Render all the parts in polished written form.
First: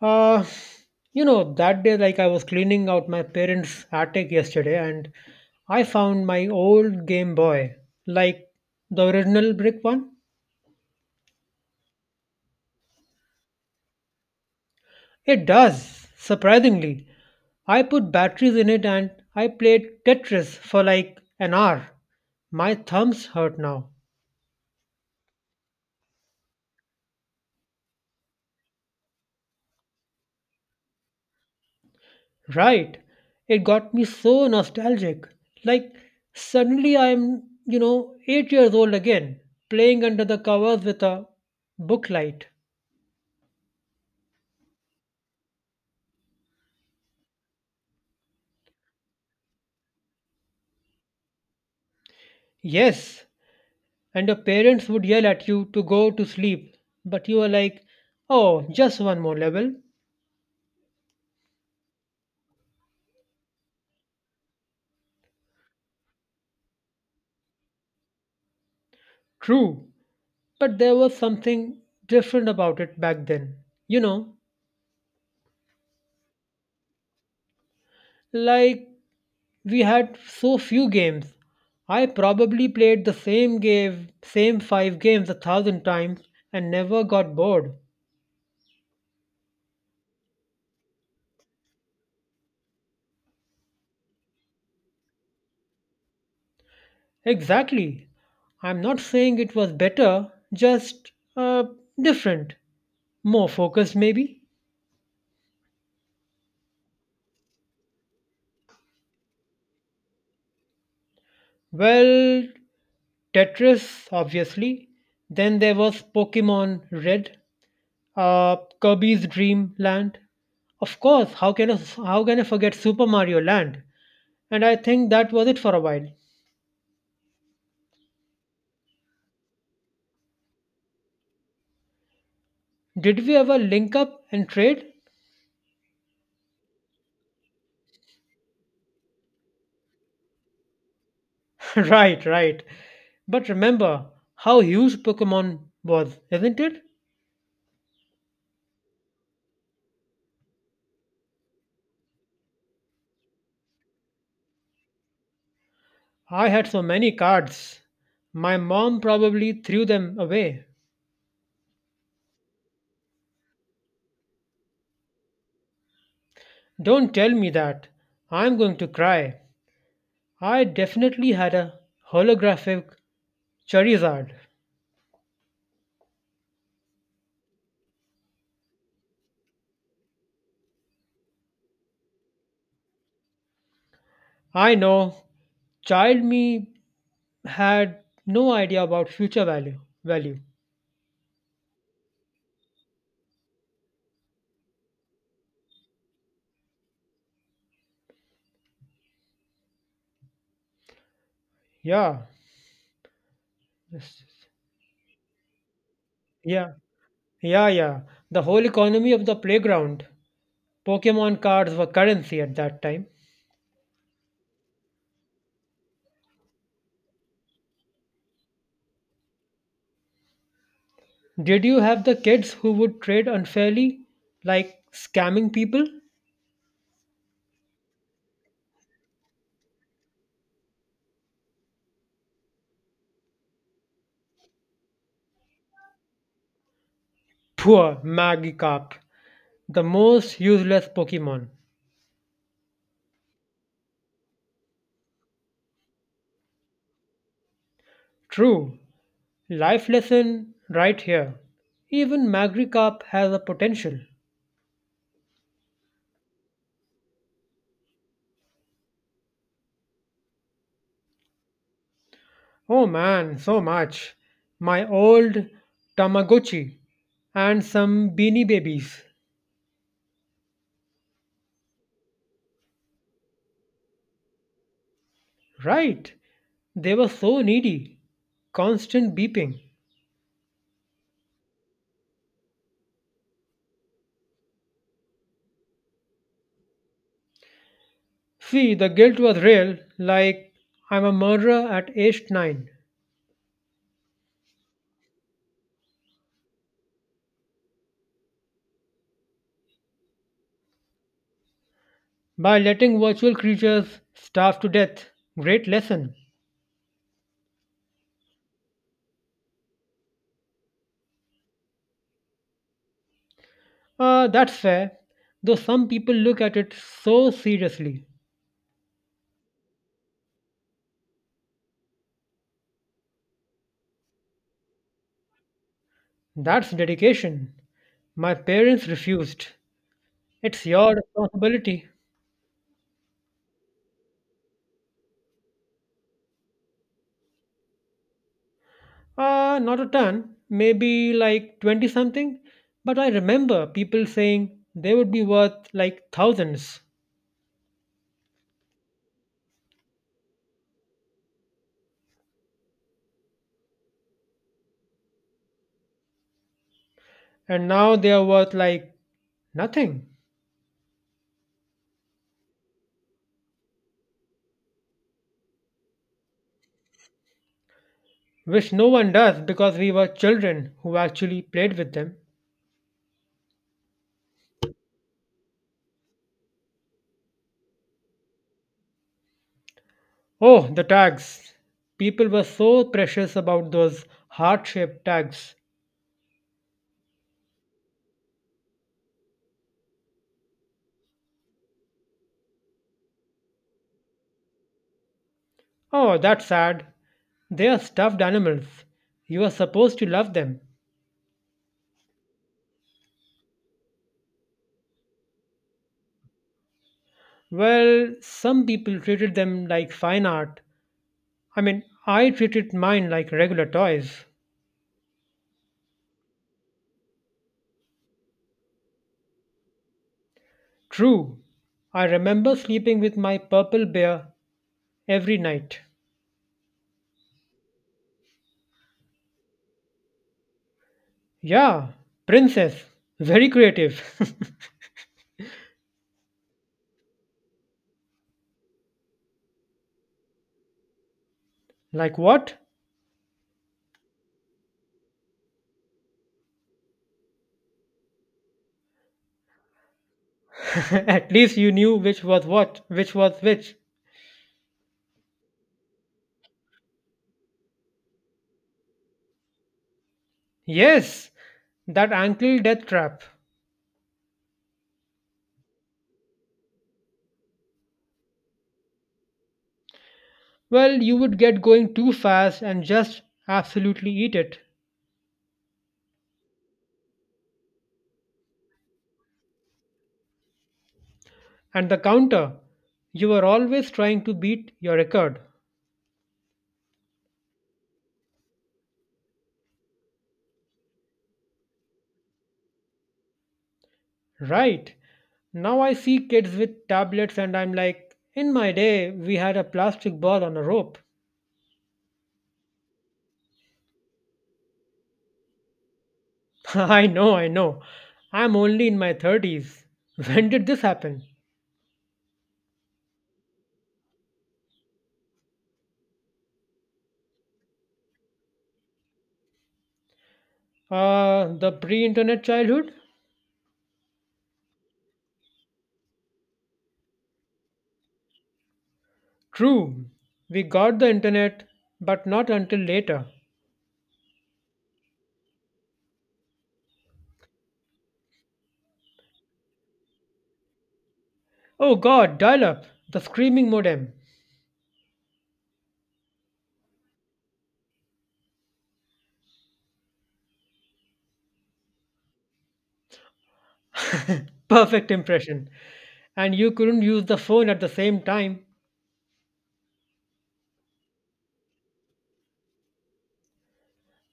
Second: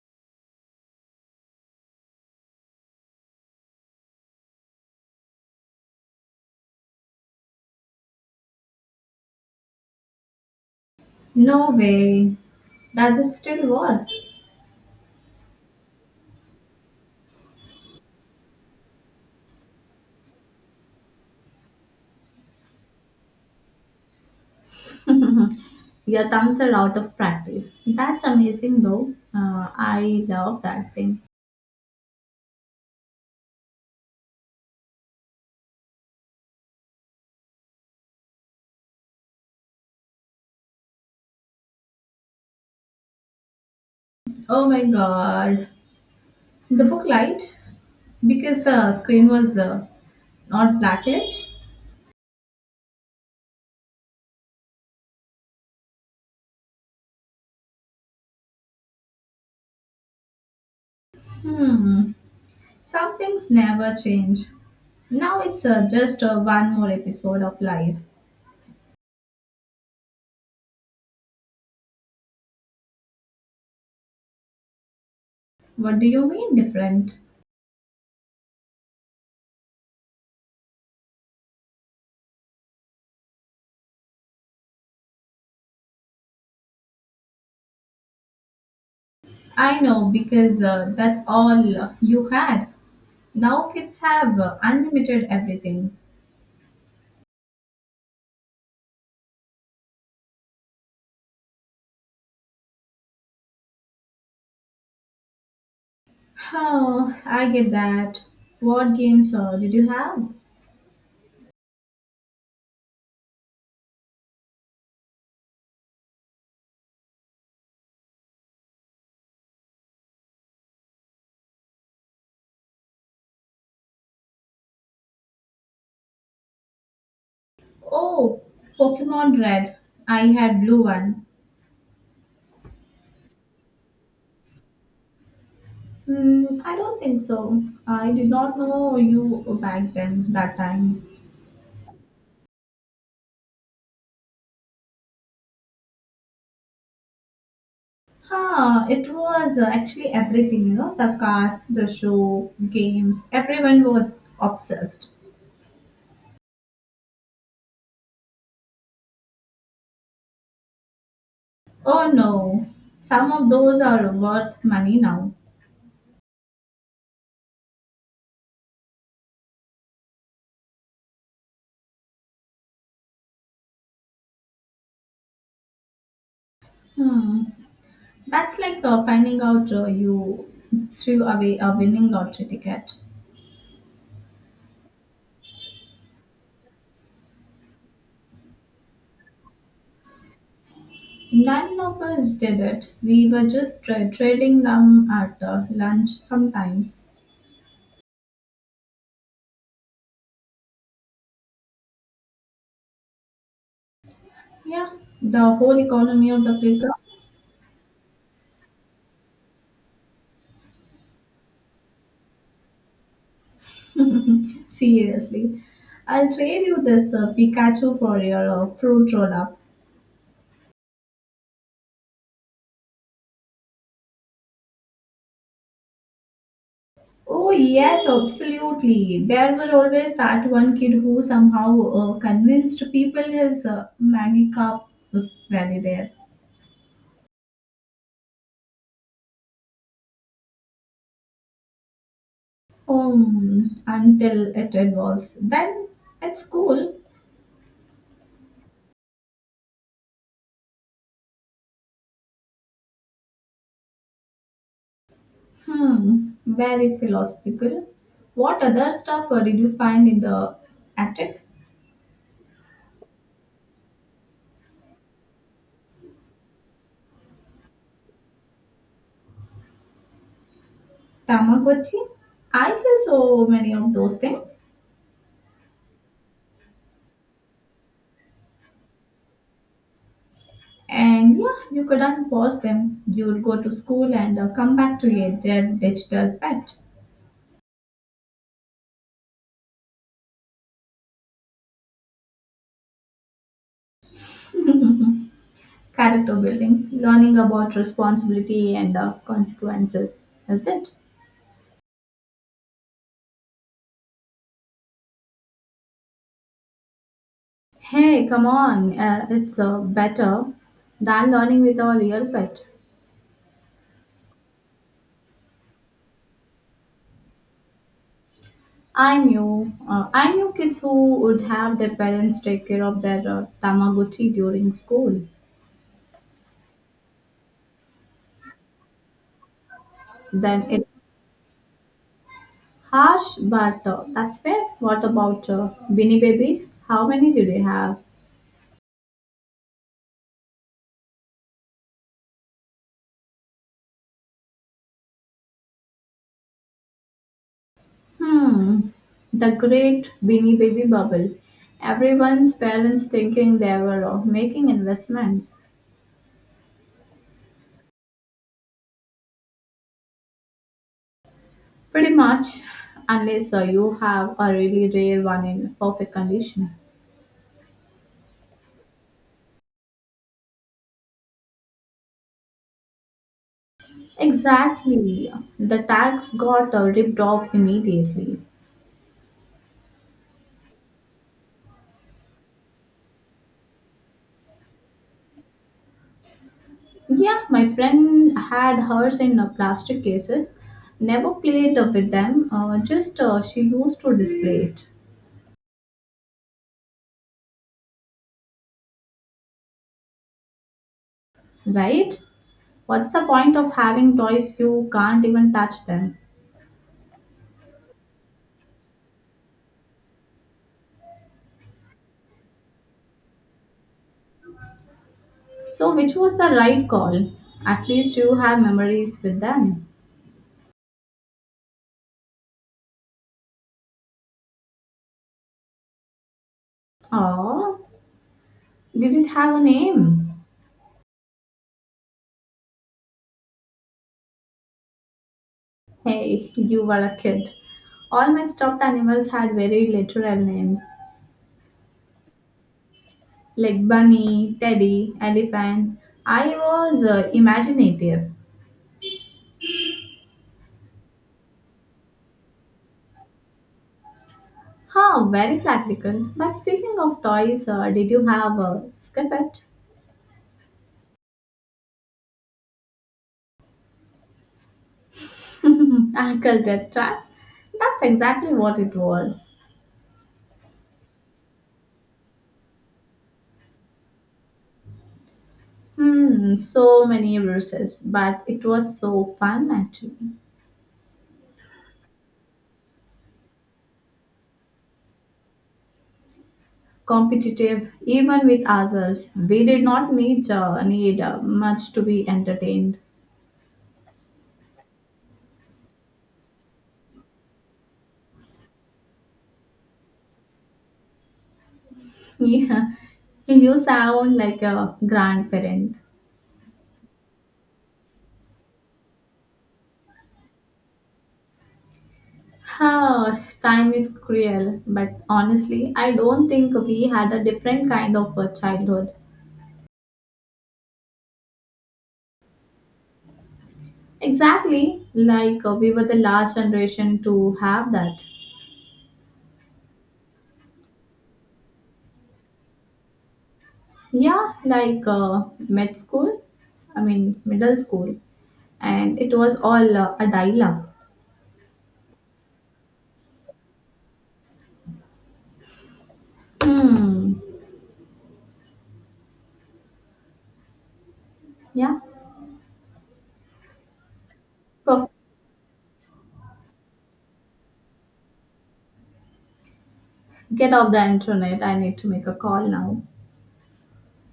Uh, that day, like I was cleaning out my parents' attic yesterday, and I found my old Game Boy, like the original brick one. No way. Does it still work? It does, surprisingly. I put batteries in it and I played Tetris for like an hour. My thumbs hurt now. Your thumbs are out of practice. That's amazing though. I love that thing. Right. It got me so nostalgic. Like, suddenly I'm, 8 years old again, playing under the covers with a booklight. Oh my god. The book light? Because the screen was not black yet? Yes, and your parents would yell at you to go to sleep, but you were like, oh, just one more level. Hmm. Some things never change. Now it's just one more episode of life. True, but there was something different about it back then. You know, What do you mean different? like we had so few games. I probably played the same five games a thousand times and never got bored. I know because that's all you had. Now kids have unlimited everything. Exactly. I'm not saying it was better, just different. More focused, maybe? Huh, I get that. What games did you have? Well, Tetris, obviously. Then there was Pokemon Red, Kirby's Dream Land. Of course, how can I forget Super Mario Land? And I think that was it for a while. Oh, Pokemon Red. I had blue one. Did we ever link up and trade? Hmm, I don't think so. I did not know you back then, that time. Right, right. But remember how huge Pokemon was, isn't it? Huh, it was actually everything, you know, the cards, the show, games. Everyone was obsessed. I had so many cards. My mom probably threw them away. Oh no, some of those are worth money now. Don't tell me that. I'm going to cry. I definitely had a holographic Charizard. Hmm, that's like finding out you threw away a winning lottery ticket. I know, child me had no idea about future value. None of us did it. We were just trailing down at lunch sometimes. Yeah. Yes. Yeah, the whole economy of the Yeah. Yeah, yeah. The whole economy of the playground. Pokemon cards were currency at that time. playground. Seriously. I'll trade you this Pikachu for your fruit roll up. Did you have the kids who would trade unfairly, like scamming people? Oh, yes, absolutely. There was always that one kid who somehow convinced people his Maggie cup was very rare. Poor Magikarp, the most useless Pokemon. Until it evolves. Then it's cool. True, life lesson right here. Even Magri Cup has a potential. Hmm, very philosophical. What other stuff did you find in the attic? Oh man, so much. My old Tamagotchi and some beanie babies. Tamagotchi? I feel so many of those things. Right, they were so needy. Constant beeping. And yeah, you couldn't pause them. You would go to school and come back to your dead digital pet. See, the guilt was real, like I'm a murderer at age 9. Character building, learning about responsibility and consequences. Is it? By letting virtual creatures starve to death. Great lesson. Hey, come on. It's better than learning with our real pet. That's fair, though some people look at it so seriously. I knew kids who would have their parents take care of their Tamagotchi during school. That's dedication. My parents refused. Then It's it's your responsibility. harsh, but that's fair. What about Beanie Babies? How many do they have? Not a ton, maybe like 20 something. But I remember people saying they would be worth like thousands. Hmm, the great Beanie Baby bubble. Everyone's parents thinking they were making investments. And now they are worth like nothing. Pretty much, unless you have a really rare one in perfect condition. Which no one does because we were children who actually played with them. Exactly. The tax got ripped off immediately. Oh, the tags. People were so precious about those heart shaped tags. Yeah, my friend had hers in plastic cases. Never played with them. Just she used to display it. Oh, that's sad. They are stuffed animals. You are supposed to love them. Right? What's the point of having toys you can't even touch them? Well, some people treated them like fine art. I mean, I treated mine like regular toys. So, which was the right call? At least you have memories with them. True. I remember sleeping with my purple bear every night. Oh, did it have a name? Yeah, princess. Very creative. Hey, you were a kid. All my stuffed animals had very literal names. like what? Like bunny, teddy, elephant. I was imaginative. At least you knew which was which. Huh, very practical. But speaking of toys, did you have a scuppet? Yes, that ankle death trap. I called trap. That's exactly what it was. Well, you would get going too fast and just absolutely eat it. Hmm, so many bruises, but it was so fun actually. And the counter, you were always trying to beat your record. Competitive, even with ourselves. We did not need much to be entertained. Right. Now I see kids with tablets and I'm like, in my day, we had a plastic ball on a rope. Yeah, you sound like a grandparent. I know, I know. I'm only in my 30s. When did this happen? Huh, time is cruel, but honestly, I don't think we had a different kind of a childhood. The pre internet childhood? Exactly, like we were the last generation to have that. True. We got the internet, but not until later. Yeah, like med school, I mean middle school, and it was all a dial-up. Oh god, dial up, the screaming modem. Hmm. Yeah. Perfect. Perfect impression. And you couldn't use the phone at the same time. Get off the internet. I need to make a call now.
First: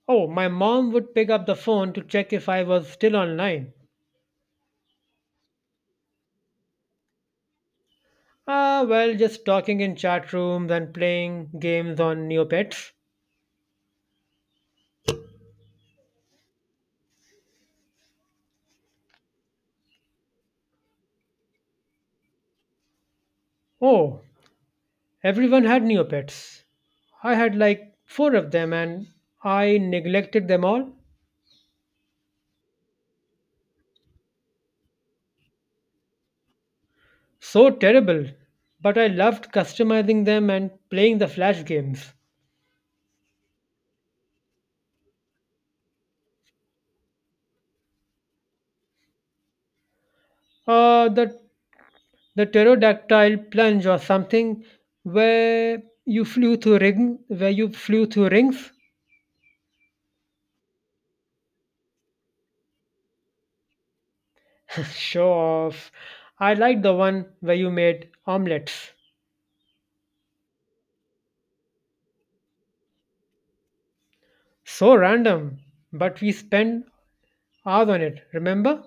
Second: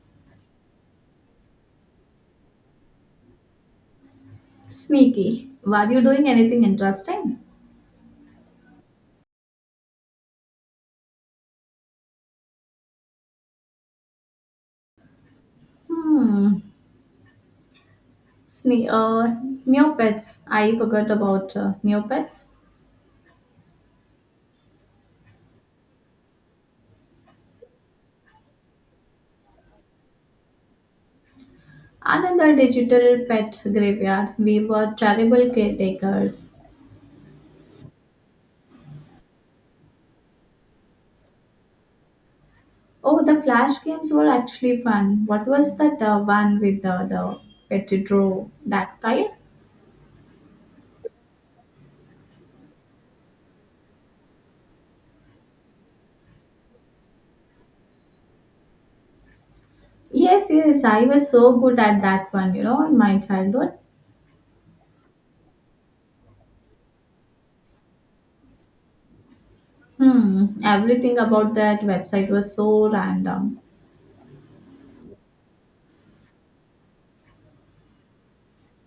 Oh, my mom would pick up the phone to check if I was still online. Sneaky. Were you doing anything interesting? Ah, well, just talking in chat rooms and playing games on Neopets. Hmm. Sne- uh, Neopets. I forgot about Neopets. Oh, everyone had Neopets. I had like four of them and I neglected them all. Another digital pet graveyard. We were terrible caretakers. So terrible. But I loved customizing them and playing the Flash games. Oh, the Flash games were actually fun. What was that one with the petrodactyle? Uh, the The pterodactyl plunge or something where you flew through rings? Yes, yes, I was so good at that one, you know, in my childhood. Show off. I like the one where you made omelets. Hmm, everything about that website was so random. So random, but we spent hours on it, remember?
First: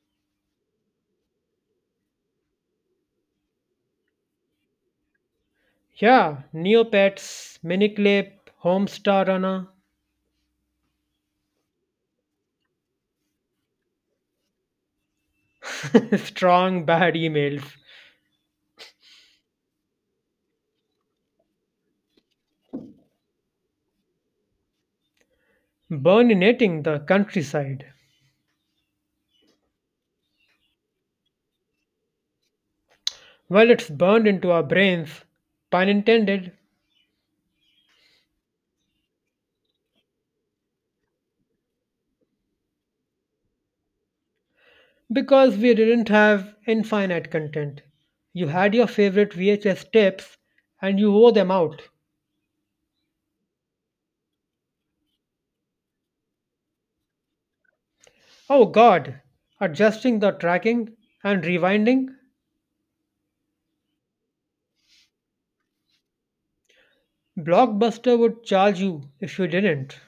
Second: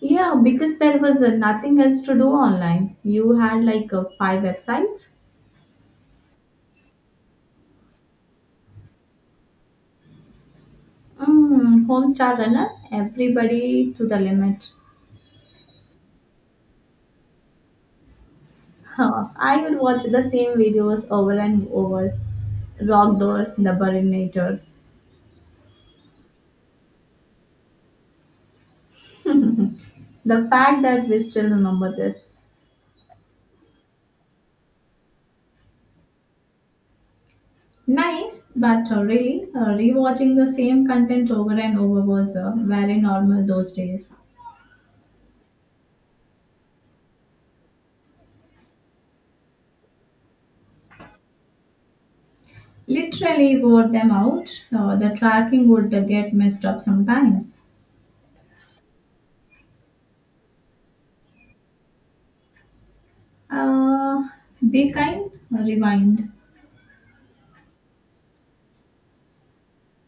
Yeah, because there was nothing else to do online. You had like five websites. Yeah, Neopets, Miniclip, Homestar Runner, Mm, Homestar Runner, everybody to the limit. strong bad emails. Huh, I would watch the same videos over and over. Rockdoor, The Burinator. Burninating the countryside. The fact that we still remember this. Well, it's burned into our brains, pun intended. Nice, but really, rewatching the same content over and over was very normal those days. Because we didn't have infinite content. You had your favorite VHS tapes and you wore them out. Literally wore them out. The tracking would get messed up sometimes. Oh god, adjusting the tracking and rewinding? Uh, be kind, rewind. Blockbuster would charge you if you didn't.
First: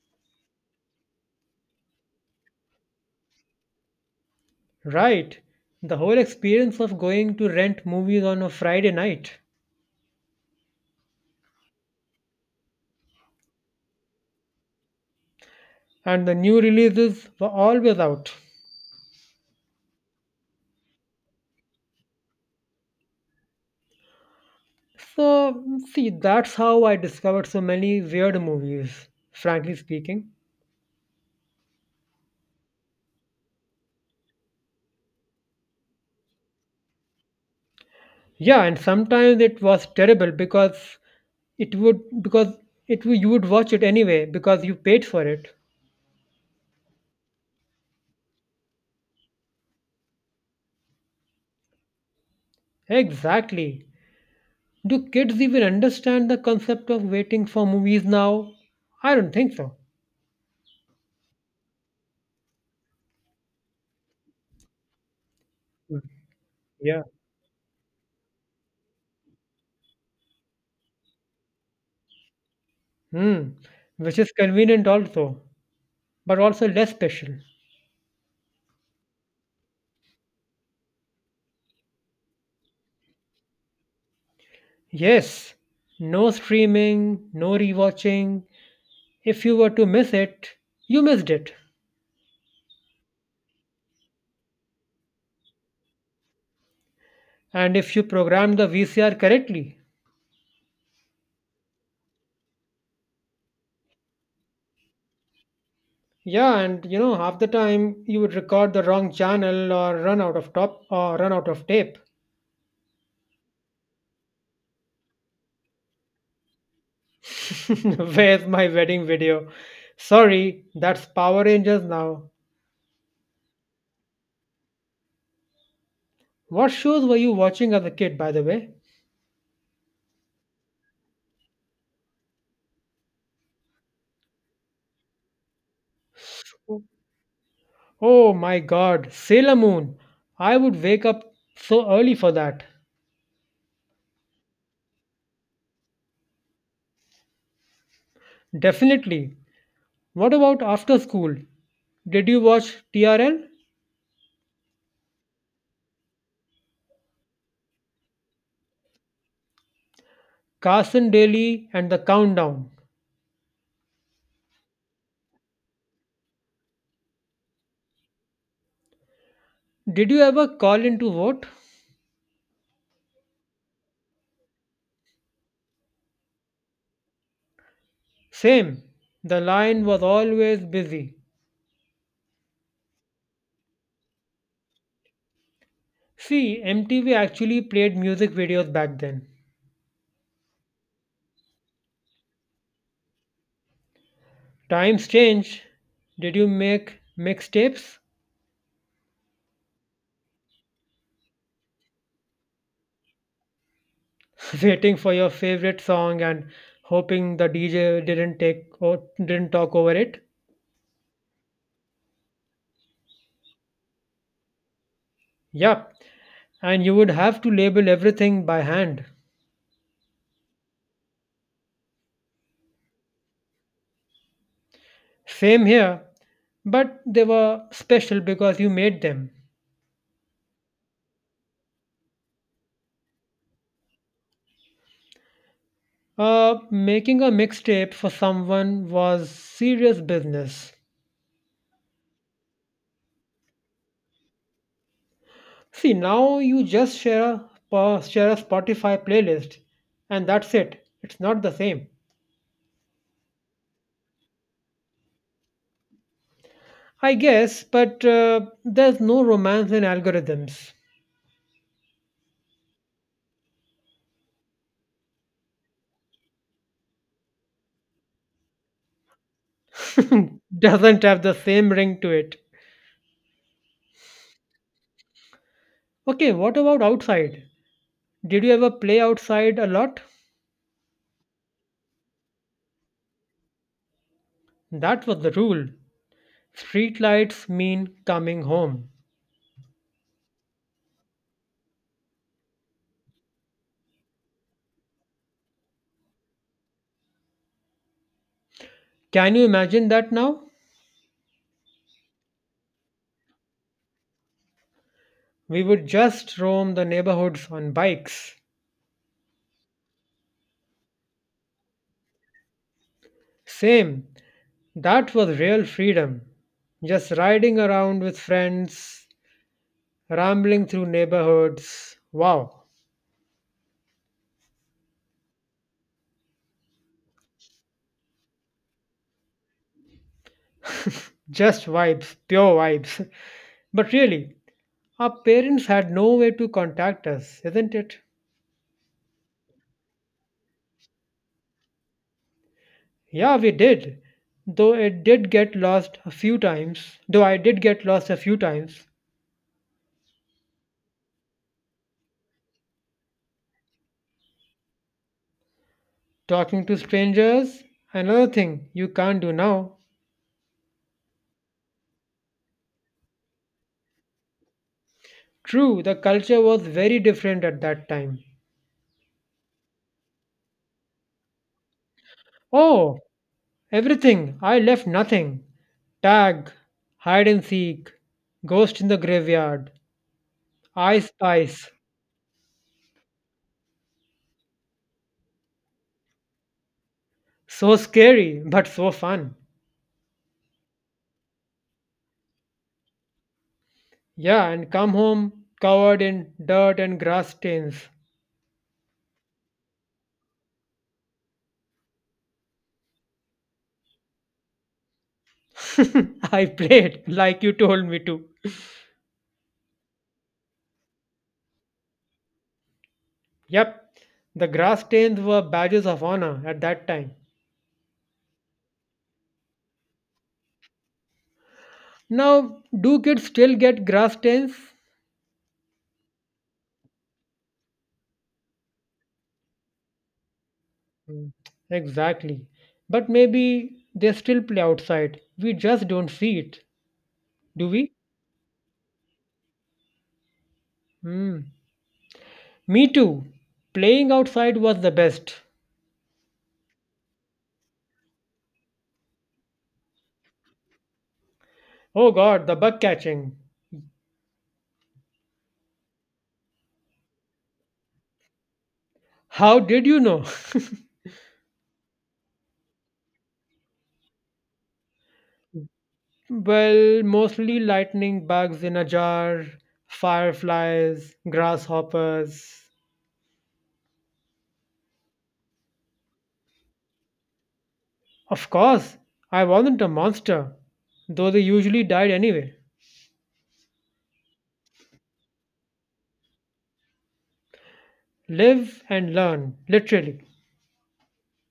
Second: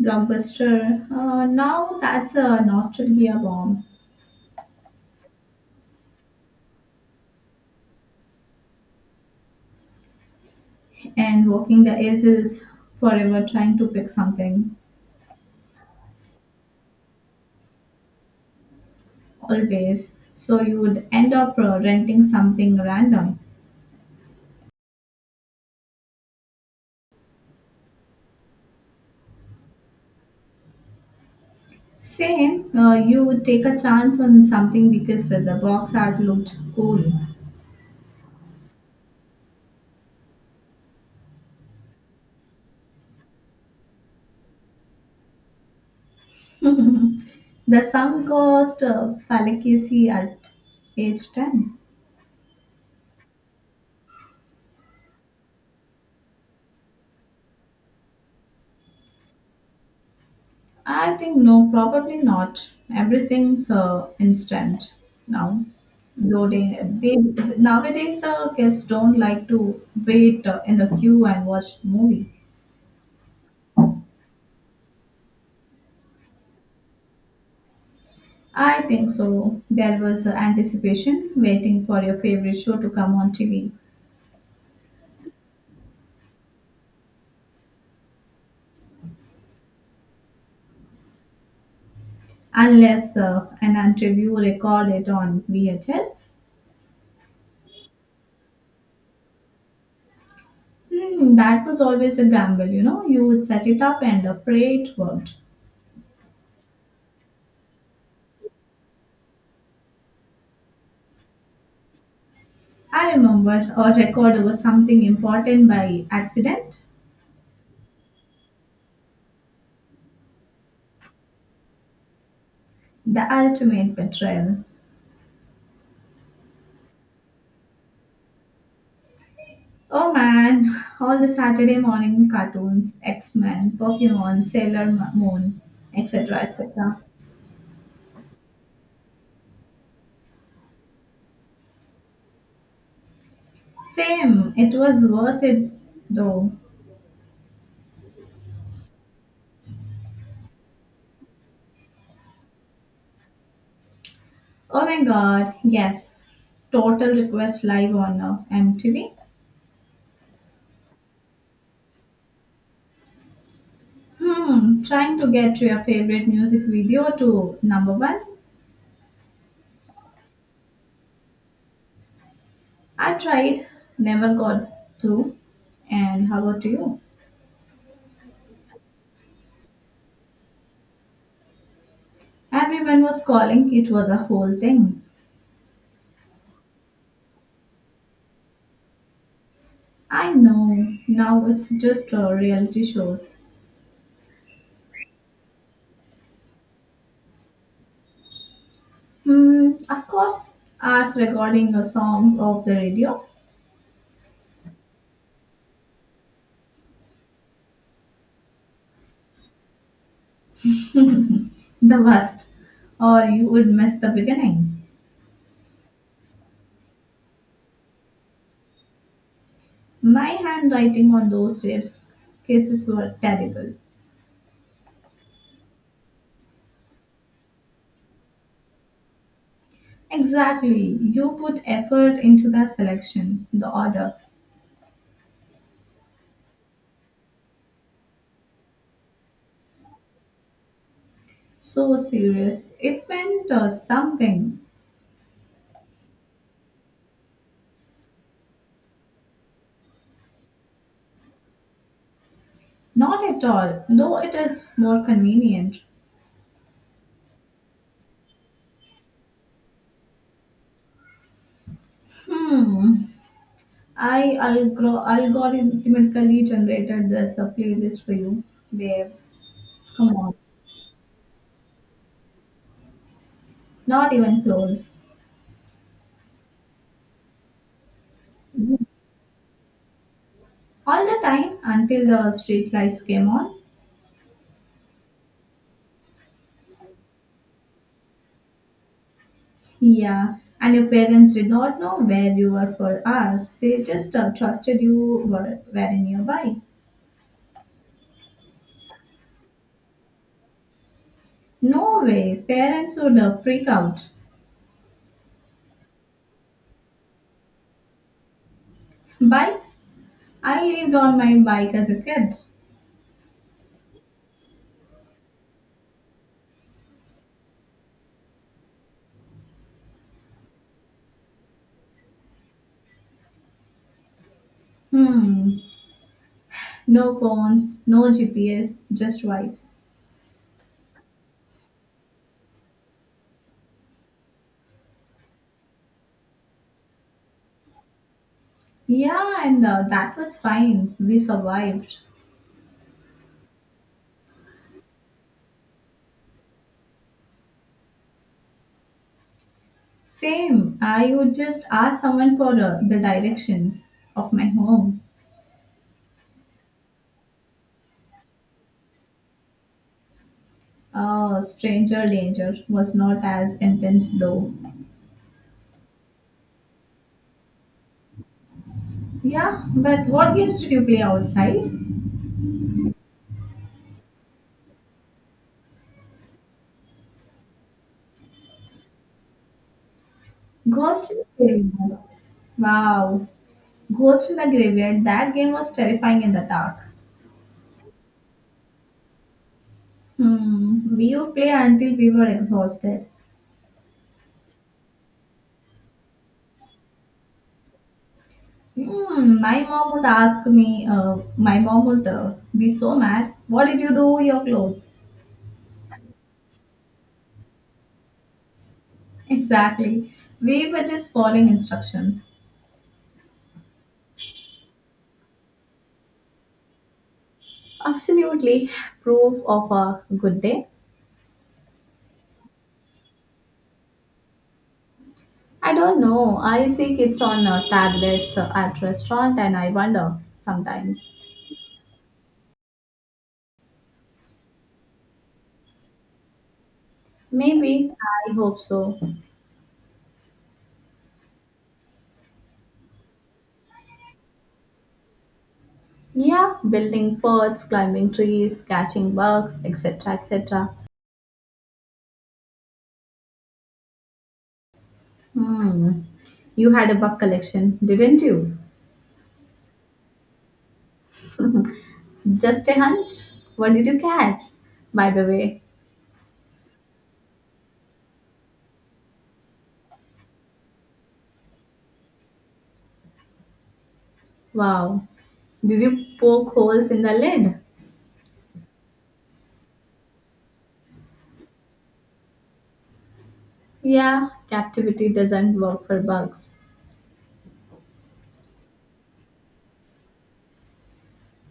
Blockbuster. Now that's a nostalgia bomb. Right, the whole experience of going to rent movies on a Friday night. And walking the aisles forever trying to pick something, And the new releases were always out. always. So you would end up renting something random. So, see, that's how I discovered so many weird movies, frankly speaking. Same, you would take a chance on something because the box art looked cool. Yeah, and sometimes it was terrible, it would because you would watch it anyway because you paid for it. The sunk cost fallacy at age 10. Exactly. Do kids even understand the concept of waiting for movies now? I don't think so. I think no, probably not. Everything's instant now. Though they, Yeah. they nowadays the kids don't like to wait in the queue and watch movie. hmm which is convenient also, but also less special. I think so. There was anticipation, waiting for your favorite show to come on TV, Yes. No streaming, no rewatching. If you were to miss it, you missed it. unless an until you record it on VHS. And if you programmed the VCR correctly. Hmm, that was always a gamble, you know. You would set it up and pray it worked. Yeah, and half the time you would record the wrong channel or run out of tape. I remember a record over something important by accident. Where's my wedding video? Sorry, that's Power Rangers now. The ultimate betrayal. What shows were you watching as a kid, by the way? Oh man, all the Saturday morning cartoons, X Men, Pokemon, Moon, etc. etc. Oh my god, Sailor Moon. I would wake up so early for that. Same, it was worth it though. Definitely. What about after school? Did you watch TRL? Oh my god, yes. Total Request Live on MTV. Carson Daly and the Countdown. Hmm, trying to get to your favorite music video to number one. Did you ever call in to vote? I tried, never got through. And how about you? Same, the line was always busy. Everyone was calling. It was a whole thing. See, MTV actually played music videos back then. I know. Now it's just reality shows. Times change. Did you make mixtapes? Hmm. Of course, us recording the songs of the radio. Waiting for your favorite song and hoping the DJ didn't take or didn't talk over it? The worst. Or you would miss the beginning. Yup, and you would have to label everything by hand. My handwriting on those tapes cases were terrible. Same here, but they were special because you made them. Exactly. You put effort into the selection, the order. Making a mixtape for someone was serious business. So serious. It meant something. See, now you just share a Spotify playlist, and that's it. It's not the same, Not at all, though it is more convenient. I guess. But there's no romance in algorithms. Hmm. Algorithmically generated this a playlist for you. There, come on, Doesn't have the same ring to it. not even close. Okay, what about outside? Did you ever play outside a lot? All the time until the street lights came on. That was the rule. Street lights mean coming home. Yeah, and your parents did not know where you were for hours. They just trusted you were very nearby. Can you imagine that now? No way, parents would freak out. We would just roam the neighborhoods on bikes. Bikes? I lived on my bike as a kid. Same. That was real freedom. Just riding around with friends, rambling through neighborhoods. Wow, Hmm, no phones, no GPS, just vibes. just vibes, pure vibes. But really, our parents had no way to contact us, isn't it? Yeah, and that was fine. We survived. Yeah, we did. Though I did get lost a few times. Same. I would just ask someone for the directions of my home. Talking to strangers, another thing you can't do now. Stranger danger was not as intense though. True, the culture was very different at that time. Yeah, but what games did you play outside? Oh, everything. I left nothing. Tag, hide and seek, ghost in the graveyard, I Ghost in the spice. Graveyard. Wow. Ghost in the Graveyard. That game was terrifying in the dark. So scary, but so fun. Hmm. We would play until we were exhausted. Yeah, and come home covered in dirt and grass stains. Hmm, my mom would ask me, my mom would be so mad. What did you do with your clothes? I played like you told me to. Exactly. We were just following instructions. Yep, the grass stains were badges of honor at that time. Absolutely proof of a good day. Now, do kids still get grass stains? I don't know. I see kids on tablets at restaurant and I wonder sometimes. Mm, exactly. But maybe they still play outside. We just don't see it. Do Maybe we? I hope so. Hmm. Me too. Playing outside was the best. Yeah, building forts, climbing trees, catching bugs, etc., etc. Oh god, the bug catching. Hmm. You had a bug collection, didn't you? How did you know? Just a hunch? What did you catch? By the way, Well, mostly lightning bugs in a jar, fireflies, grasshoppers. wow. Did you poke holes in the lid? Of course, I wasn't a monster, though they usually died anyway. Yeah, captivity doesn't work for bugs. Live and learn, literally.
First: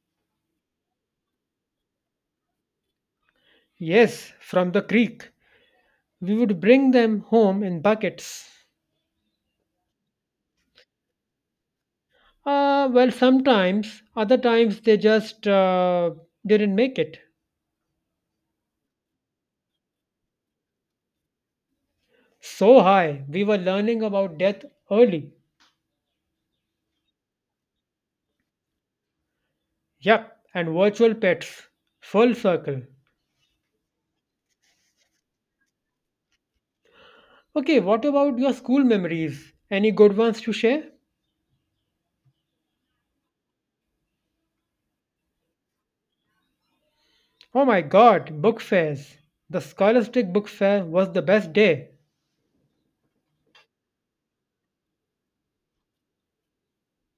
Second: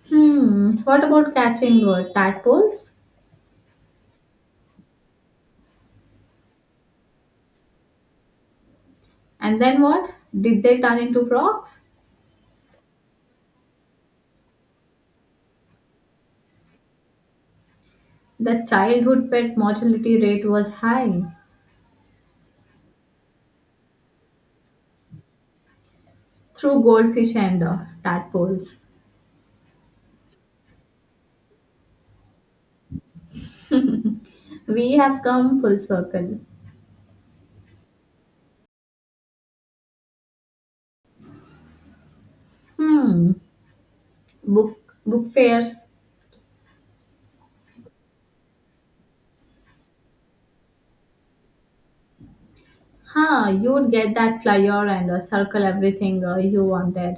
Hmm, what about catching tadpoles? Yes, from the creek. We would bring them home in buckets. And then what? Did they turn into frogs? Well, sometimes, other times they just didn't make it. The childhood pet mortality rate was high So high, we were learning about death early. through goldfish and tadpoles. Yep, and virtual pets. Full circle. We have come full circle. Okay, what about your school memories? Any good ones to share? Hmm, book book fairs. Oh my god, book fairs. The scholastic book fair was the best day. Huh, you would get that flyer and circle everything you wanted.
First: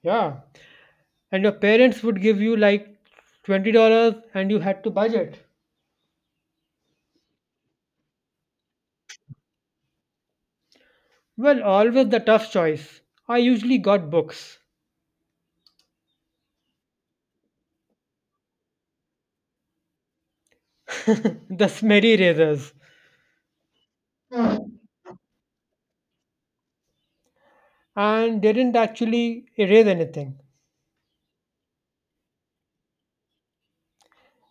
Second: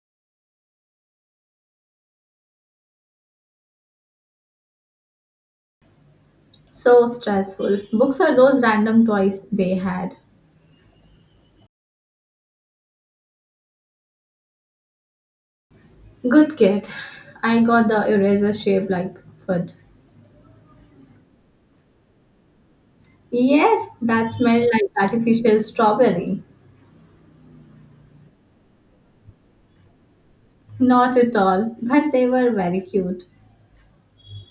Yeah, and your parents would give you like $20 and you had to budget. So stressful. Books are those random toys they had. Well, always the tough choice. I usually got books. Good kid. I got the eraser shaped like foot. The smerry erasers Yes, that smelled like artificial strawberry. and didn't actually erase anything. Not at all, but they were very cute.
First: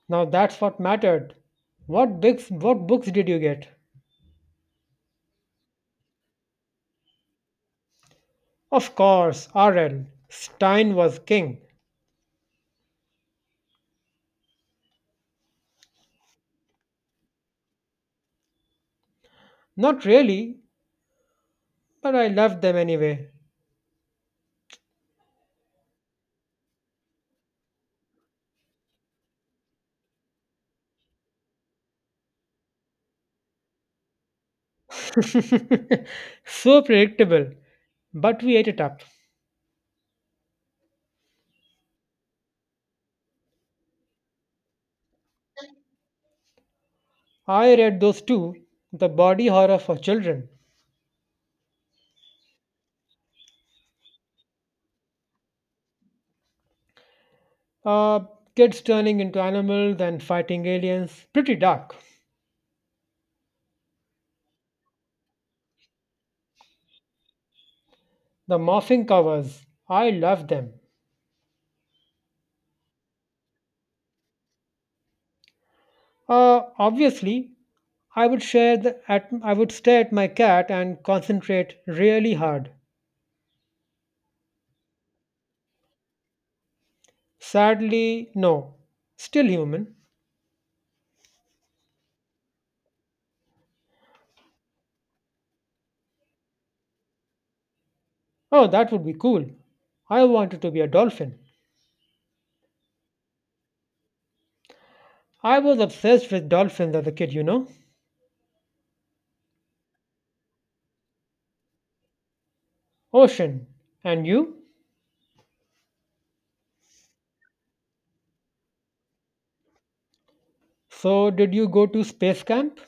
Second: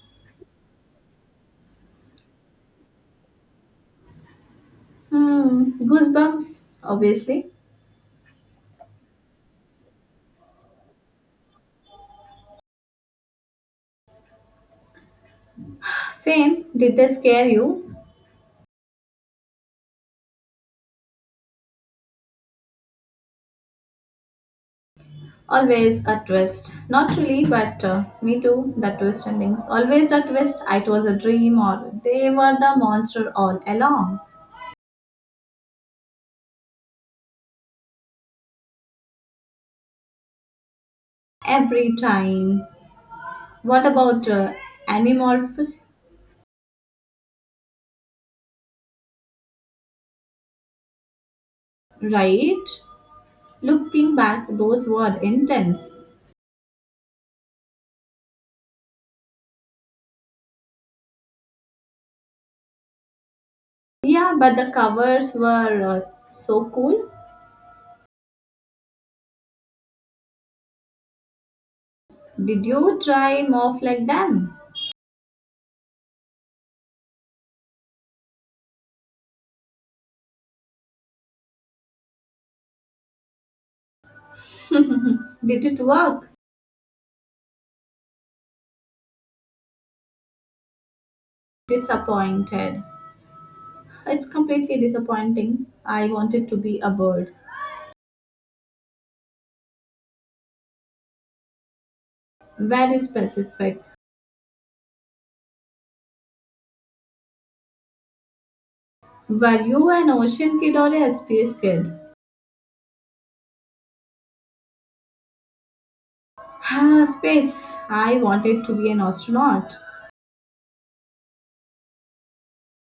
Now that's what mattered. What books did you get? Hmm, goosebumps, obviously. Of course, RL. Stein was king. Same. Did they scare you? Not really, but I loved them anyway. Always a twist. Not really, but me too. The twist endings. Always a twist. It was a dream, or they were the monster all along. So predictable, but we ate it up. Every time. What about Animorphous? I read those two The Body Horror for Children. Right? Looking back, those were intense. Uh, kids turning into animals and fighting aliens. Pretty dark. Yeah, but the covers were so cool. The morphing covers. I loved them. Did you try morph like them? Obviously, I would stare at my cat and concentrate really hard. Did it work? Sadly, no. Still human. Disappointed. It's completely disappointing. I wanted to be a bird. Oh, that would be cool. I wanted to be a dolphin. Very specific. I was obsessed with dolphins as a kid. Were you an ocean kid or a space kid? Ocean. And you? Ah, space. I wanted to be an astronaut. So, did you go to space camp?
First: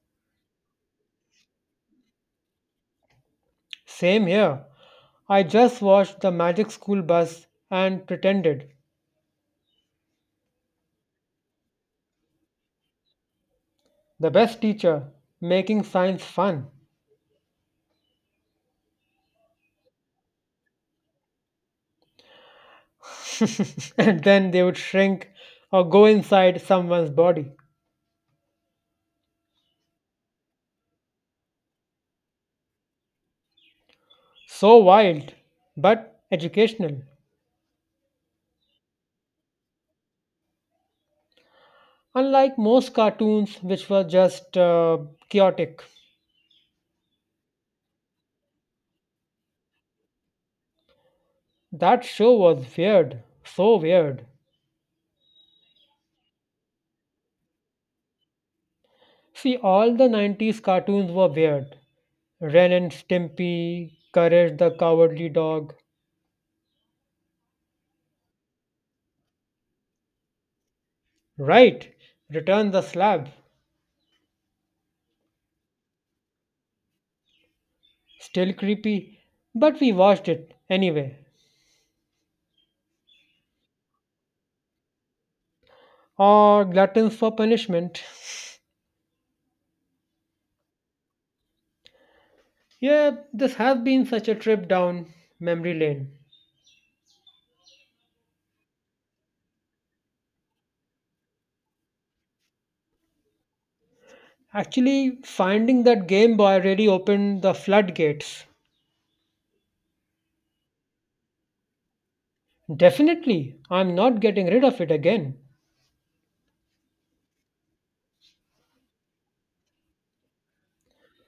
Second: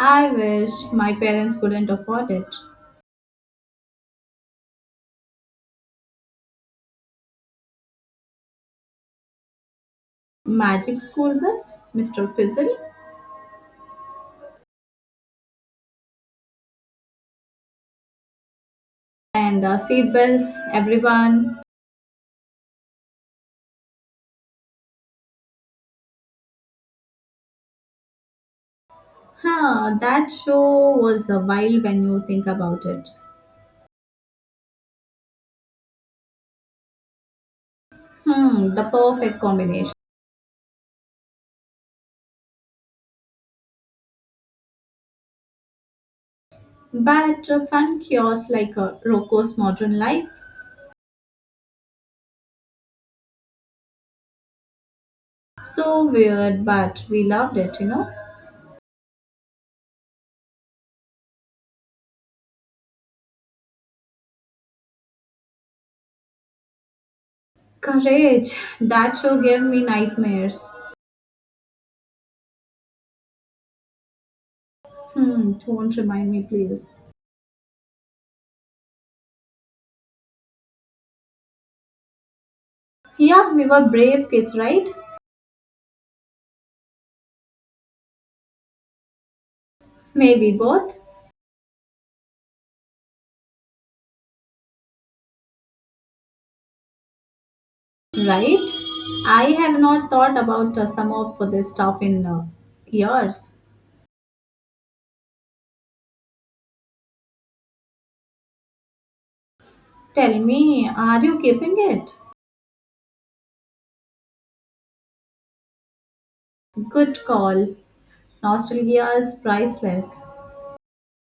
I wish my parents couldn't afford it. Same here. I just watched the magic school bus and pretended. Magic school bus, Mr. Fizzle, The best teacher, making science fun. and seatbelts, everyone. And then they would shrink or go inside someone's body. Huh, that show was a while when you think about it. So wild, but educational. Hmm, the perfect combination. Unlike most cartoons, which were just chaotic, But a fun kiosk like Rocco's modern life. that show was weird, so weird. So weird, but we loved it, you know. See, all the 90s cartoons were weird. Ren and Stimpy, Courage the Cowardly Dog. Courage. That show gave me nightmares. Right, Return the Slab. Hmm, don't remind me, please. Still creepy, but we watched it anyway. Yeah, we were brave kids, right? Or Gluttons for Punishment. Maybe both, Yeah, this has been such a trip down memory lane. right? I have not thought about some of this stuff in years. Actually, finding that Game Boy really opened the floodgates. Tell me, are you keeping it? Definitely, I'm not getting rid of it again. Good call. Nostalgia is priceless.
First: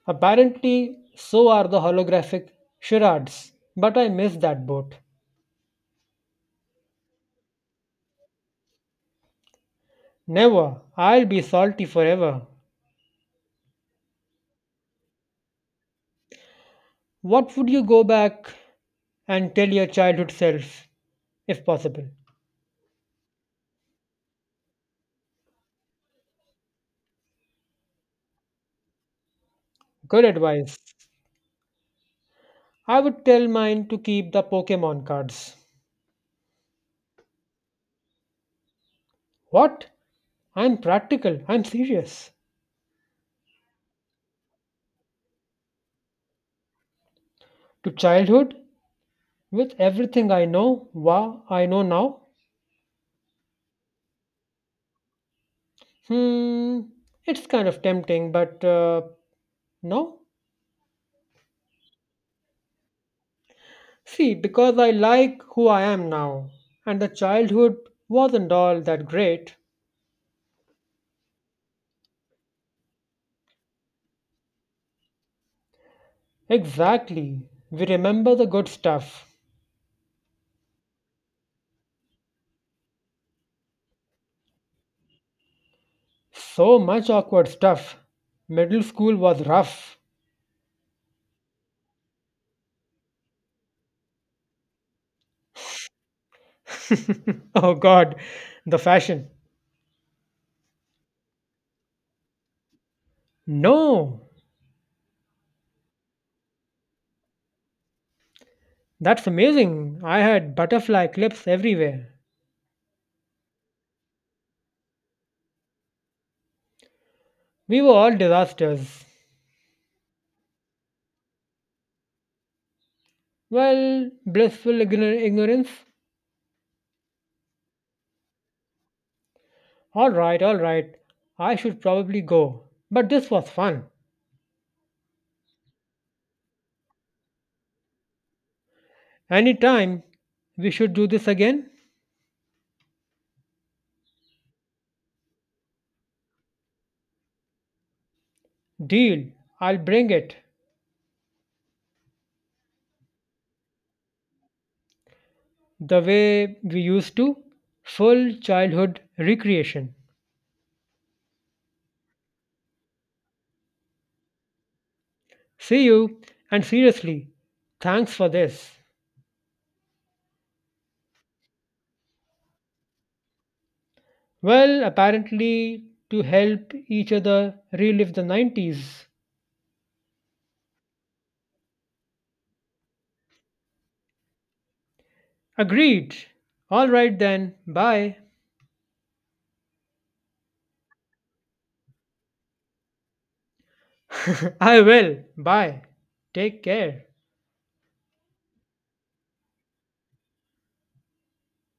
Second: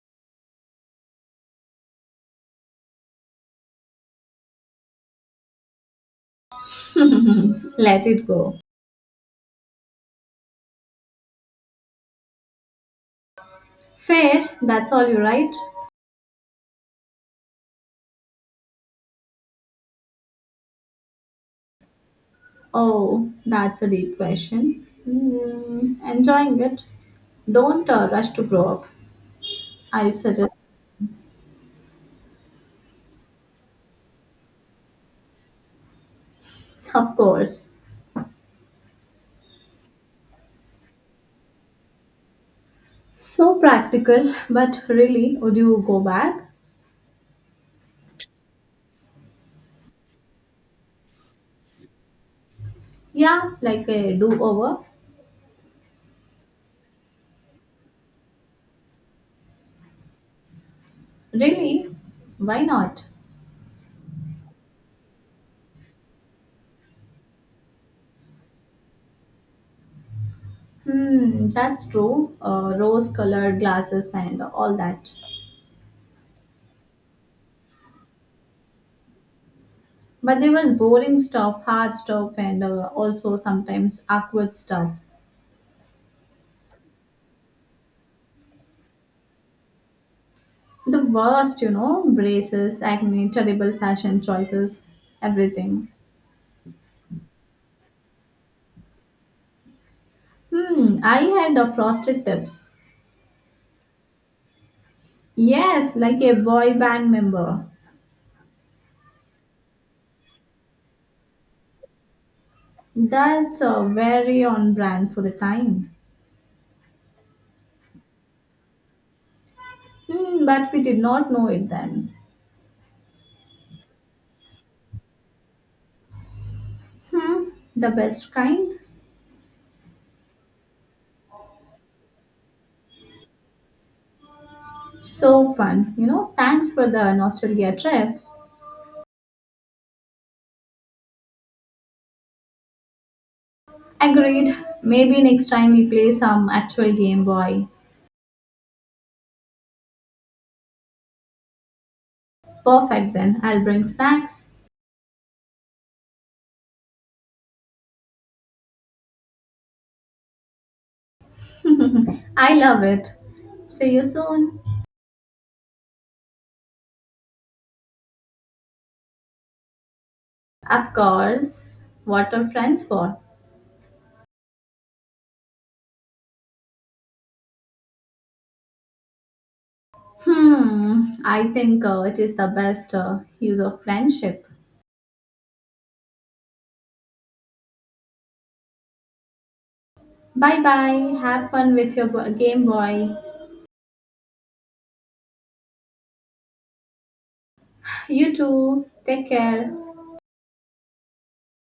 Apparently, so are the holographic charades, but I miss that boat. Let it go. Never, I'll be salty forever. Fair, that's all you write. What would you go back and tell your childhood self, if possible? Oh, that's a deep question. Hmm, enjoying it. Don't rush to grow up. I would Good suggest, advice. I would tell mine to keep the Pokemon cards. of course. What? I'm practical, I'm serious. So practical, but really, would you go back? To childhood, with everything I know now. Yeah, like a do over. Hmm, it's kind of tempting, but no. Really? Why not? See, because I like who I am now, and the childhood wasn't all that great. Hmm, that's true. Rose colored glasses and all that. Exactly. We remember the good stuff. But there was boring stuff, hard stuff, and also sometimes awkward stuff. So much awkward stuff. Middle school was rough. The worst, you know, braces, acne, terrible fashion choices, everything. Oh god, the fashion. Hmm, I had frosted tips. No, Yes, like a boy band member. that's amazing. I had butterfly clips everywhere. That's very on brand for the time. We were all disasters. Hmm, but we did not know it then. Well, blissful ignorance. Hmm, the best kind. All right, all right. I should probably go. But this was fun. So fun, you know. Thanks for the nostalgia trip. Anytime we should do this again. Agreed. Maybe next time we play some actual Game Boy. Deal. I'll bring it. Perfect then. I'll bring snacks. The way we used to. Full childhood recreation. I love it. See you soon. See you. And seriously, thanks for this. Of course. What are friends for? Well, apparently to help each other relive the 90s. Hmm, I think it is the best use of friendship. Agreed. All right then. Bye. Bye bye. Have fun with your Game Boy. I will. Bye. Take care. You too. Take care.